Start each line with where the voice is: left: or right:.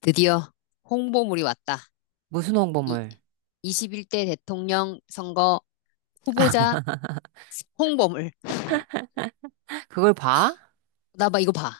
left: 드디어 홍보물이 왔다.
right: 무슨
left: 이,
right: 홍보물?
left: 21대 대통령 선거 후보자 홍보물.
right: 그걸 봐?
left: 나 봐, 이거 봐.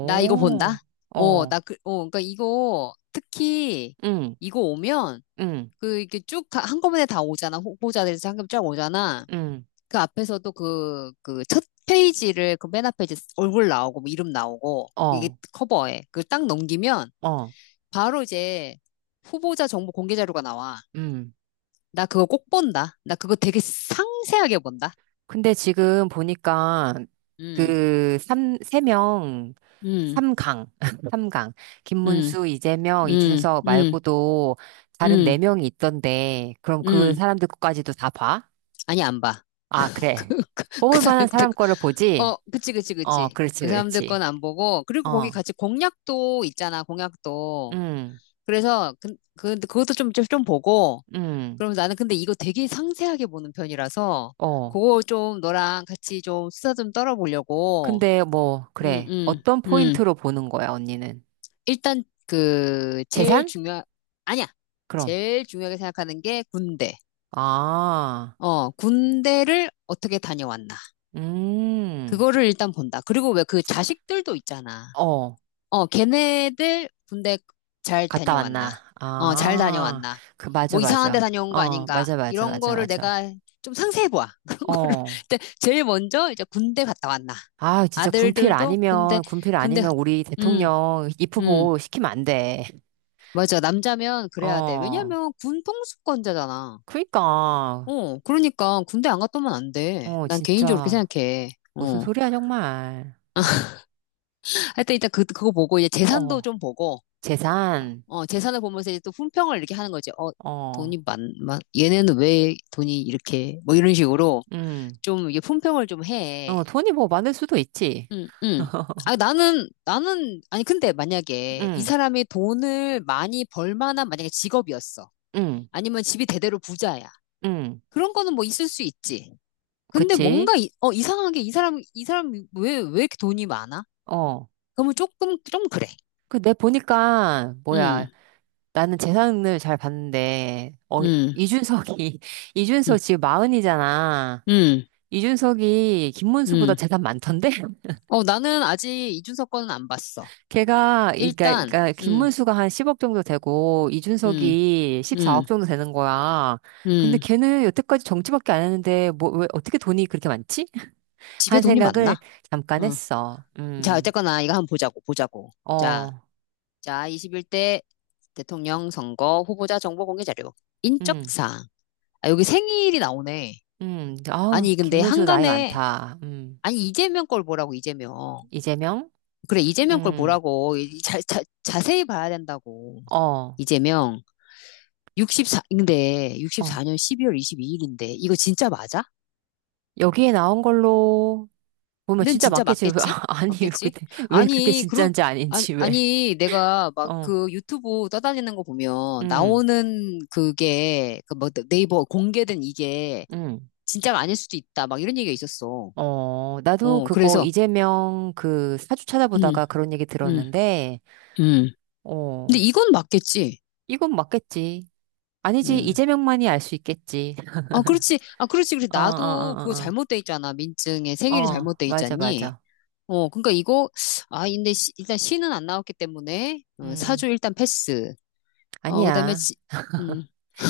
left: 나 이거 본다.
right: 어,
left: 나 그, 그러니까 이거 특히
right: 응,
left: 이거 오면
right: 응,
left: 그 이렇게 쭉 한꺼번에 다 오잖아. 후보자들 한꺼번에 쫙 오잖아.
right: 응,
left: 그 앞에서도 그 첫 페이지를 그 맨 앞에 이제 얼굴 나오고 뭐 이름 나오고 이게
right: 어,
left: 커버에 그걸 딱 넘기면
right: 어,
left: 바로 이제 후보자 정보 공개 자료가 나와.
right: 응.
left: 나 그거 꼭 본다. 나 그거 되게 상세하게 본다.
right: 근데 지금 보니까
left: 음,
right: 그 삼, 세 명,
left: 음,
right: 삼강, 삼강.
left: 음,
right: 김문수, 이재명,
left: 음,
right: 이준석
left: 음,
right: 말고도 다른 네
left: 음,
right: 명이 있던데, 그럼 그
left: 음.
right: 사람들 것까지도 다 봐?
left: 아니, 안 봐.
right: 아,
left: 그,
right: 그래.
left: 그, 그
right: 뽑을 만한
left: 사람들,
right: 사람 거를 보지?
left: 그치, 그치,
right: 어,
left: 그치.
right: 그렇지,
left: 그 사람들 건
right: 그렇지.
left: 안 보고. 그리고 거기
right: 어,
left: 같이 공약도 있잖아, 공약도.
right: 응,
left: 그래서, 그것도 좀 보고.
right: 응,
left: 그럼 나는 근데 이거 되게 상세하게 보는 편이라서,
right: 어.
left: 그거 좀 너랑 같이 좀 수다 좀 떨어보려고.
right: 근데 뭐,
left: 음,
right: 그래.
left: 음,
right: 어떤
left: 음.
right: 포인트로 보는 거야, 언니는?
left: 일단 그 제일
right: 재산?
left: 중요 아니야.
right: 그럼.
left: 제일 중요하게 생각하는 게 군대.
right: 아,
left: 군대를 어떻게 다녀왔나.
right: 음,
left: 그거를 일단 본다. 그리고 왜 그 자식들도 있잖아.
right: 어,
left: 걔네들 군대 잘
right: 갔다
left: 다녀왔나.
right: 왔나?
left: 잘
right: 아,
left: 다녀왔나.
right: 그, 맞아,
left: 뭐 이상한 데
right: 맞아.
left: 다녀온 거
right: 어,
left: 아닌가.
right: 맞아, 맞아,
left: 이런
right: 맞아,
left: 거를
right: 맞아.
left: 내가 좀 상세히 봐. 그런 거를.
right: 어.
left: 근데 제일 먼저 이제 군대 갔다 왔나.
right: 아, 진짜 군필
left: 아들들도 군대,
right: 아니면, 군필
left: 군대,
right: 아니면 우리
left: 음,
right: 대통령
left: 음.
right: 입후보 시키면 안 돼.
left: 맞아. 남자면 그래야 돼.
right: 어,
left: 왜냐면 군 통수권자잖아.
right: 그니까.
left: 그러니까 군대 안 갔다 오면 안 돼.
right: 어,
left: 난 개인적으로 그렇게
right: 진짜.
left: 생각해.
right: 무슨
left: 어.
right: 소리야, 정말. 응,
left: 하여튼 일단 그거 보고 이제 재산도
right: 어,
left: 좀 보고,
right: 재산.
left: 재산을 보면서 이제 또 품평을 이렇게 하는 거지. 어,
right: 어,
left: 돈이 얘네는 왜 돈이 이렇게, 뭐 이런 식으로
right: 응.
left: 좀 이게 품평을 좀 해.
right: 어, 돈이 뭐 많을 수도 있지.
left: 응, 응. 아, 나는, 아니, 근데 만약에 이
right: 응,
left: 사람이 돈을 많이 벌 만한 만약에 직업이었어.
right: 응,
left: 아니면 집이 대대로 부자야.
right: 응.
left: 그런 거는 뭐 있을 수 있지. 근데
right: 그치?
left: 뭔가 이, 이상하게 이 사람 왜 이렇게 돈이 많아?
right: 어.
left: 그러면 조금 좀 그래.
right: 그, 내 보니까,
left: 응
right: 뭐야. 나는 재산을 잘 봤는데, 어,
left: 응
right: 이준석이,
left: 응
right: 이준석 지금 마흔이잖아.
left: 응.
right: 이준석이 김문수보다
left: 응.
right: 재산 많던데?
left: 나는 아직 이준석 거는 안 봤어.
right: 걔가, 그러니까, 그니
left: 일단,
right: 까
left: 응
right: 김문수가 한 10억 정도 되고,
left: 응
right: 이준석이 14억
left: 응
right: 정도 되는 거야. 근데
left: 응.
right: 걔는 여태까지 정치밖에 안 했는데, 뭐, 왜, 어떻게 돈이 그렇게 많지?
left: 집에
right: 한
left: 돈이 많나?
right: 생각을 잠깐
left: 어.
right: 했어.
left: 자
right: 음.
left: 어쨌거나 이거 한번 보자고 보자고. 자,
right: 어,
left: 자 21대 대통령 선거 후보자 정보 공개 자료
right: 음,
left: 인적사항. 아 여기 생일이 나오네.
right: 아,
left: 아니 근데
right: 김문수 나이
left: 한간에
right: 많다.
left: 아니 이재명 걸 보라고 이재명.
right: 이재명?
left: 그래, 이재명 걸
right: 음,
left: 보라고. 이 자세히 봐야 된다고.
right: 어,
left: 이재명. 근데
right: 어.
left: 64년 12월 22일인데 이거 진짜 맞아?
right: 여기에 나온 걸로 보면
left: 는
right: 진짜
left: 진짜
right: 맞겠지.
left: 맞겠지?
right: 아, 아니,
left: 맞겠지?
right: 근데 왜 그게
left: 아니, 그런
right: 진짜인지
left: 아니
right: 아닌지 왜.
left: 아니 내가 막
right: 어,
left: 그 유튜브 떠다니는 거 보면
right: 음,
left: 나오는 그게 그 뭐 네이버 공개된 이게
right: 음.
left: 진짜가 아닐 수도 있다. 막 이런 얘기가 있었어.
right: 어, 나도 그거
left: 그래서
right: 이재명 그 사주
left: 음,
right: 찾아보다가 그런 얘기
left: 음,
right: 들었는데,
left: 음. 근데
right: 어,
left: 이건 맞겠지.
right: 이건 맞겠지. 아니지,
left: 음.
right: 이재명만이 알 수 있겠지.
left: 아, 그렇지. 아, 그렇지. 그래.
right: 어, 어,
left: 나도 그거
right: 어,
left: 잘못돼 있잖아. 민증에
right: 어, 어.
left: 생일이
right: 어,
left: 잘못돼
right: 맞아,
left: 있잖니.
right: 맞아.
left: 그러니까 이거, 아, 근데 일단 시는 안 나왔기 때문에, 사주
right: 음,
left: 일단 패스. 그다음에,
right: 아니야.
left: 음,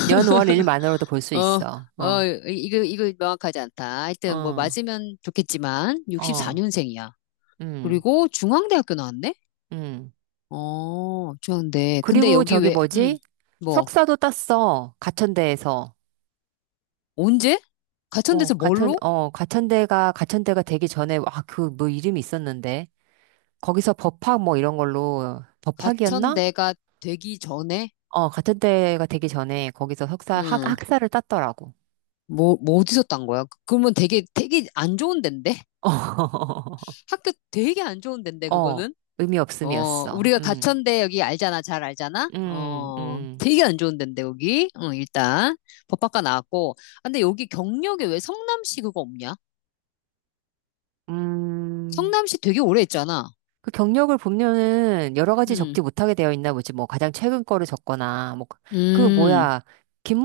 right: 연월일만으로도 볼 수
left: 어,
right: 있어. 어,
left: 이거 명확하지 않다. 하여튼 뭐
right: 어,
left: 맞으면 좋겠지만,
right: 어,
left: 64년생이야.
right: 음,
left: 그리고 중앙대학교 나왔네?
right: 음.
left: 어, 중앙대. 근데
right: 그리고
left: 여기
right: 저기
left: 왜,
right: 뭐지?
left: 뭐,
right: 석사도 땄어. 가천대에서.
left: 언제?
right: 어,
left: 가천대에서 뭘로?
right: 가천대가, 가천대가 되기 전에, 아, 그 뭐 이름이 있었는데. 거기서 법학 뭐 이런 걸로, 법학이었나?
left: 가천대가 되기 전에?
right: 어, 가천대가 되기 전에 거기서
left: 응.
right: 학사를 땄더라고.
left: 뭐 어디서 딴 거야? 그, 그러면 되게 안 좋은 데인데? 학교 되게 안 좋은 데인데,
right: 어,
left: 그거는?
right: 의미
left: 어,
right: 없음이었어.
left: 우리가 가천대 여기 알잖아, 잘 알잖아?
right: 음,
left: 어,
right: 음,
left: 되게 안 좋은 데인데, 여기? 어, 일단. 법학과 나왔고. 아, 근데 여기 경력에 왜 성남시 그거 없냐?
right: 음.
left: 성남시 되게 오래 했잖아.
right: 그 경력을 보면은 여러 가지
left: 음,
right: 적지 못하게 되어 있나 보지. 뭐 가장 최근 거를 적거나 뭐 그
left: 음,
right: 뭐야,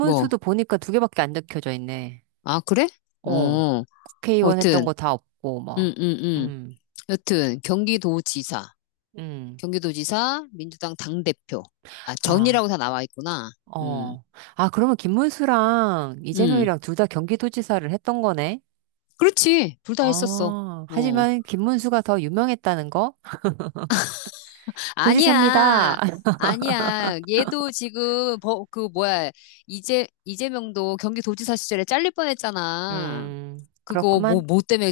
left: 뭐.
right: 보니까 두 개밖에 안 적혀져 있네.
left: 아, 그래?
right: 어,
left: 어,
right: 국회의원 했던
left: 여튼,
right: 거 다 없고
left: 음,
right: 뭐.
left: 음, 음.
right: 음,
left: 여튼,
right: 음,
left: 경기도지사, 민주당 당대표. 아, 전이라고
right: 아,
left: 다 나와 있구나. 음.
right: 어, 아, 그러면 김문수랑
left: 음,
right: 이재명이랑 둘 다 경기도지사를 했던 거네.
left: 그렇지. 둘 다 했었어.
right: 아,
left: 어.
right: 하지만 김문수가 더 유명했다는 거 도지사입니다.
left: 아니야. 아니야. 얘도 지금, 그, 뭐야. 이재명도 경기도지사 시절에 잘릴 뻔했잖아.
right: 음,
left: 그거,
right: 그렇구만.
left: 뭐 때문에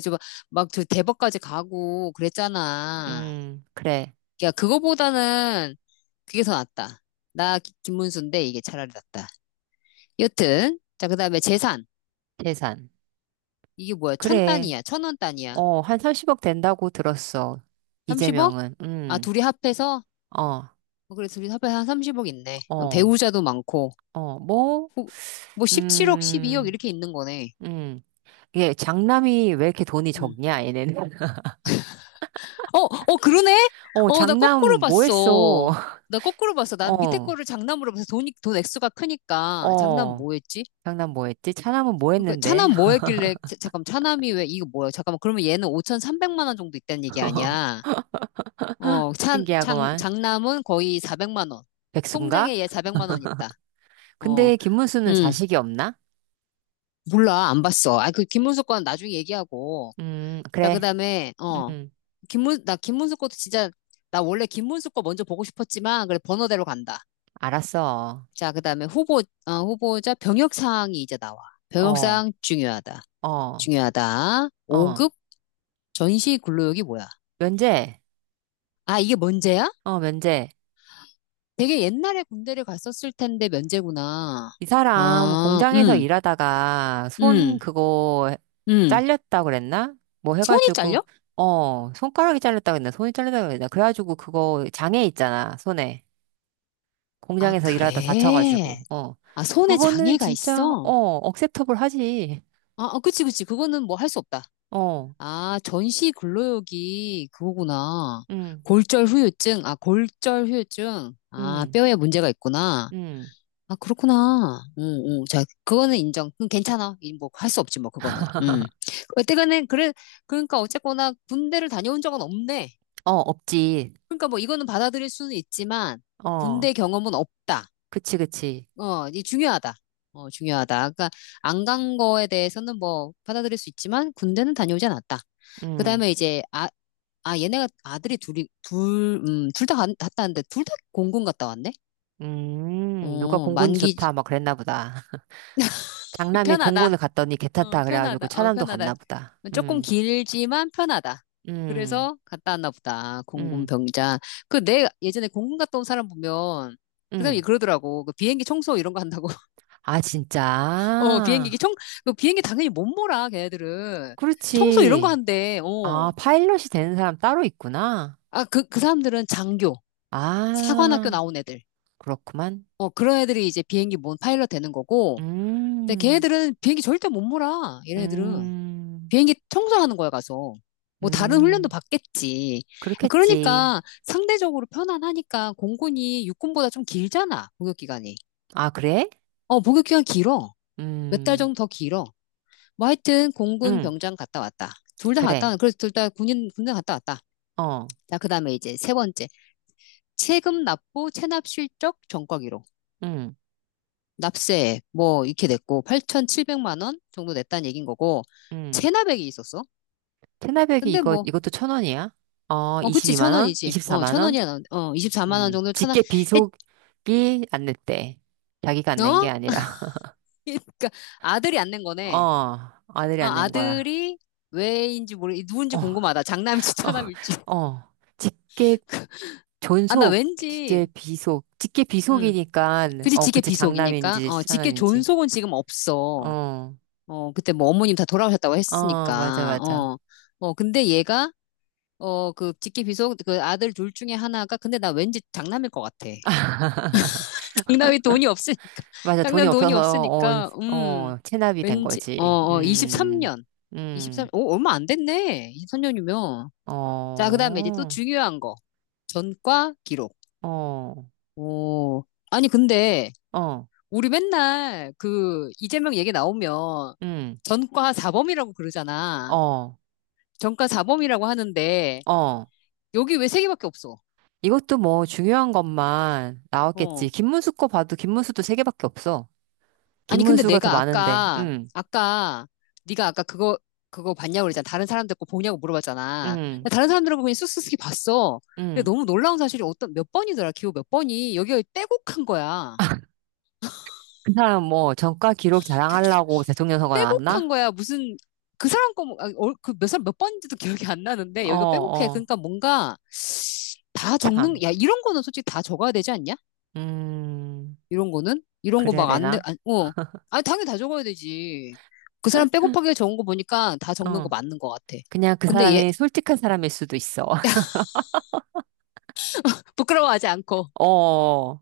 left: 막, 저 대법까지 가고 그랬잖아.
right: 음, 그래.
left: 야, 그거보다는 그게 더 낫다. 나 김문수인데 이게 차라리 낫다. 여튼, 자, 그 다음에 재산.
right: 재산.
left: 이게 뭐야? 천
right: 그래.
left: 단위야. 천 원 단위야.
right: 어, 한 30억 된다고 들었어.
left: 30억?
right: 이재명은.
left: 아, 둘이 합해서?
right: 어,
left: 어, 그래, 둘이 합해서 한 30억 있네. 어,
right: 어,
left: 배우자도 많고.
right: 어, 뭐,
left: 어, 뭐 17억, 12억
right: 음,
left: 이렇게 있는 거네.
right: 음. 이게 장남이 왜 이렇게 돈이
left: 음.
right: 적냐, 얘네는.
left: 어, 어, 그러네?
right: 어,
left: 어, 나
right: 장남
left: 거꾸로
right: 뭐 했어?
left: 봤어. 나 거꾸로 봤어. 난 밑에
right: 어,
left: 거를 장남으로 봐서 돈이, 돈 액수가 크니까. 장남
right: 어.
left: 뭐였지?
right: 장남 뭐 했지? 차남은 뭐
left: 그러니까
right: 했는데?
left: 차남 뭐 했길래, 잠깐만, 차남이 왜, 이거 뭐야? 잠깐만, 그러면 얘는 5,300만 원 정도 있다는 얘기 아니야? 어,
right: 신기하구만.
left: 장남은 거의 400만 원.
right: 백수인가?
left: 통장에 얘 400만 원 있다. 어,
right: 근데 김문수는
left: 음,
right: 자식이 없나?
left: 몰라, 안 봤어. 아, 그 김문수 건 나중에 얘기하고. 자,
right: 그래.
left: 그다음에 어
right: 음,
left: 김문 나 김문수 것도 진짜 나 원래 김문수 거 먼저 보고 싶었지만 그래 번호대로 간다.
right: 알았어.
left: 자, 그다음에 후보 후보자 병역 사항이 이제 나와. 병역
right: 어,
left: 사항 중요하다.
right: 어,
left: 중요하다.
right: 어.
left: 5급 전시 근로역이 뭐야?
right: 면제.
left: 아, 이게 면제야?
right: 어, 면제.
left: 되게 옛날에 군대를 갔었을 텐데 면제구나.
right: 이 사람
left: 아,
right: 공장에서 일하다가 손
left: 음,
right: 그거
left: 음.
right: 잘렸다 그랬나? 뭐
left: 손이
right: 해가지고,
left: 잘려?
right: 어, 손가락이 잘렸다 그랬나? 손이 잘렸다 그랬나? 그래가지고 그거 장애 있잖아, 손에.
left: 아,
right: 공장에서 일하다
left: 그래.
right: 다쳐가지고, 어.
left: 아, 손에
right: 그거는
left: 장애가
right: 진짜, 어,
left: 있어?
right: 억셉터블 하지.
left: 아, 아, 그치, 그치. 그거는 뭐 할 수 없다.
right: 어,
left: 아, 전시 근로역이 그거구나.
right: 응,
left: 골절 후유증, 아, 골절 후유증.
right: 응,
left: 아, 뼈에 문제가 있구나.
right: 응,
left: 아, 그렇구나. 응, 응. 자, 그거는 인정. 그건 괜찮아. 이 뭐, 할 수 없지, 뭐, 그거는. 응. 어쨌거나, 그래, 그러니까 어쨌거나 군대를 다녀온 적은 없네.
right: 어, 없지.
left: 그러니까 뭐, 이거는 받아들일 수는 있지만,
right: 어,
left: 군대 경험은 없다.
right: 그치, 그치.
left: 어, 이 중요하다. 어, 중요하다. 그러니까 안 간 거에 대해서는 뭐 받아들일 수 있지만 군대는 다녀오지 않았다.
right: 응,
left: 그다음에 이제 아, 아 얘네가 아들이 둘이 둘, 둘 다 갔다 왔는데 둘 다 공군 갔다 왔네.
right: 누가
left: 어,
right: 공군이
left: 만기
right: 좋다, 막 그랬나 보다. 장남이
left: 편하다.
right: 공군을 갔더니
left: 어,
right: 괜찮다 그래가지고
left: 편하다. 어,
right: 차남도
left: 편하다.
right: 갔나 보다.
left: 조금 길지만 편하다.
right: 음,
left: 그래서 갔다 왔나 보다. 공군
right: 음,
left: 병장. 그 내 예전에 공군 갔다 온 사람 보면 그 사람이
right: 음.
left: 그러더라고. 그 비행기 청소 이런 거 한다고.
right: 아,
left: 어,
right: 진짜?
left: 그 비행기 당연히 못 몰아, 걔네들은. 청소 이런 거
right: 그렇지.
left: 한대,
right: 아,
left: 어.
right: 파일럿이 되는 사람 따로 있구나.
left: 아, 그 사람들은 장교, 사관학교
right: 아,
left: 나온 애들.
right: 그렇구만.
left: 어, 그런 애들이 이제 비행기 뭔 파일럿 되는 거고. 근데
right: 음,
left: 걔네들은 비행기 절대 못 몰아, 이런 애들은.
right: 음,
left: 비행기 청소하는 거야, 가서. 뭐 다른 훈련도
right: 음.
left: 받겠지.
right: 그렇겠지.
left: 그러니까 상대적으로 편안하니까 공군이 육군보다 좀 길잖아, 복역 기간이.
right: 아, 그래?
left: 어, 복역 기간 길어. 몇 달
right: 음,
left: 정도 더 길어. 뭐 하여튼 공군
right: 음,
left: 병장 갔다 왔다. 둘 다 갔다
right: 그래.
left: 왔 그래서 둘 다 군인 군대 갔다 왔다.
right: 어,
left: 자, 그다음에 이제 세 번째. 세금 납부 체납 실적 전과 기록.
right: 음,
left: 납세 뭐 이렇게 냈고 8,700만 원 정도 냈다는 얘긴 거고
right: 음.
left: 체납액이 있었어.
right: 테나백이
left: 근데
right: 이거,
left: 뭐
right: 이것도 천 원이야? 어,
left: 어, 그치,
right: 22만
left: 천
right: 원?
left: 원이지. 어,
right: 24만
left: 천
right: 원?
left: 원이야. 어, 24만 원 정도 천원
right: 직계
left: 했,
right: 비속이 안 냈대. 자기가 안 낸 게
left: 어?
right: 아니라.
left: 그러니까 아들이 안 낸 거네.
right: 어, 아들이 안
left: 아,
right: 낸 거야.
left: 아들이 왜인지 누군지
right: 어,
left: 궁금하다. 장남일지 차남일지.
right: 어, 어. 직계
left: 아, 나
right: 존속, 직계
left: 왠지,
right: 비속. 직계
left: 음.
right: 비속이니까,
left: 그치,
right: 어,
left: 직계
right: 그치,
left: 비속이니까.
right: 장남인지,
left: 어, 직계
right: 차남인지.
left: 존속은 지금 없어.
right: 어,
left: 어, 그때 뭐 어머님 다 돌아오셨다고
right: 어, 맞아,
left: 했으니까.
right: 맞아.
left: 어, 어, 근데 얘가, 어, 그 직계 비속, 그 아들 둘 중에 하나가, 근데 나 왠지 장남일 것 같아. 장남이 돈이 없으니까.
right: 맞아, 돈이
left: 장남 돈이
right: 없어서,
left: 없으니까,
right: 어, 어, 체납이 된
left: 왠지, 어,
right: 거지.
left: 어, 23년.
right: 음,
left: 23, 오, 얼마 안 됐네. 23년이면. 자,
right: 어,
left: 그 다음에 이제 또 중요한 거. 전과 기록.
right: 어,
left: 오, 아니, 근데,
right: 어,
left: 우리 맨날 그 이재명 얘기 나오면
right: 음,
left: 전과 사범이라고 그러잖아.
right: 어,
left: 전과 사범이라고 하는데
right: 어.
left: 여기 왜 세 개밖에 없어?
right: 이것도 뭐 중요한 것만 나왔겠지.
left: 어.
right: 김문수 거 봐도 김문수도 세 개밖에 없어.
left: 아니 근데
right: 김문수가 더
left: 내가
right: 많은데,
left: 아까
right: 응,
left: 아까 네가 아까 그거 봤냐고 그랬잖아. 다른 사람들 거 보냐고 물어봤잖아.
right: 응,
left: 근데 다른 사람들하고 그냥 쑥쑥히 봤어. 근데
right: 응.
left: 너무 놀라운 사실이 어떤 몇 번이더라. 기호 몇 번이 여기가 빼곡한 거야.
right: 아, 그 사람 뭐 전과 기록 자랑하려고 대통령 선거
left: 빼곡한
right: 나왔나?
left: 거야. 무슨 그 사람 거 그몇 사람 몇 번인지도 기억이 안 나는데
right: 어,
left: 여기가 빼곡해.
right: 어,
left: 그러니까 뭔가 다
right: 참.
left: 적는, 야, 이런 거는 솔직히 다 적어야 되지 않냐?
right: 음,
left: 이런 거는? 이런 거
right: 그래야
left: 막
right: 되나?
left: 안, 어. 아니, 당연히 다 적어야 되지. 그 사람 빼곡하게 적은 거 보니까 다 적는 거
right: 어.
left: 맞는 거 같아.
right: 그냥 그
left: 근데 얘,
right: 사람이 솔직한 사람일 수도 있어.
left: 부끄러워하지 않고.
right: 어,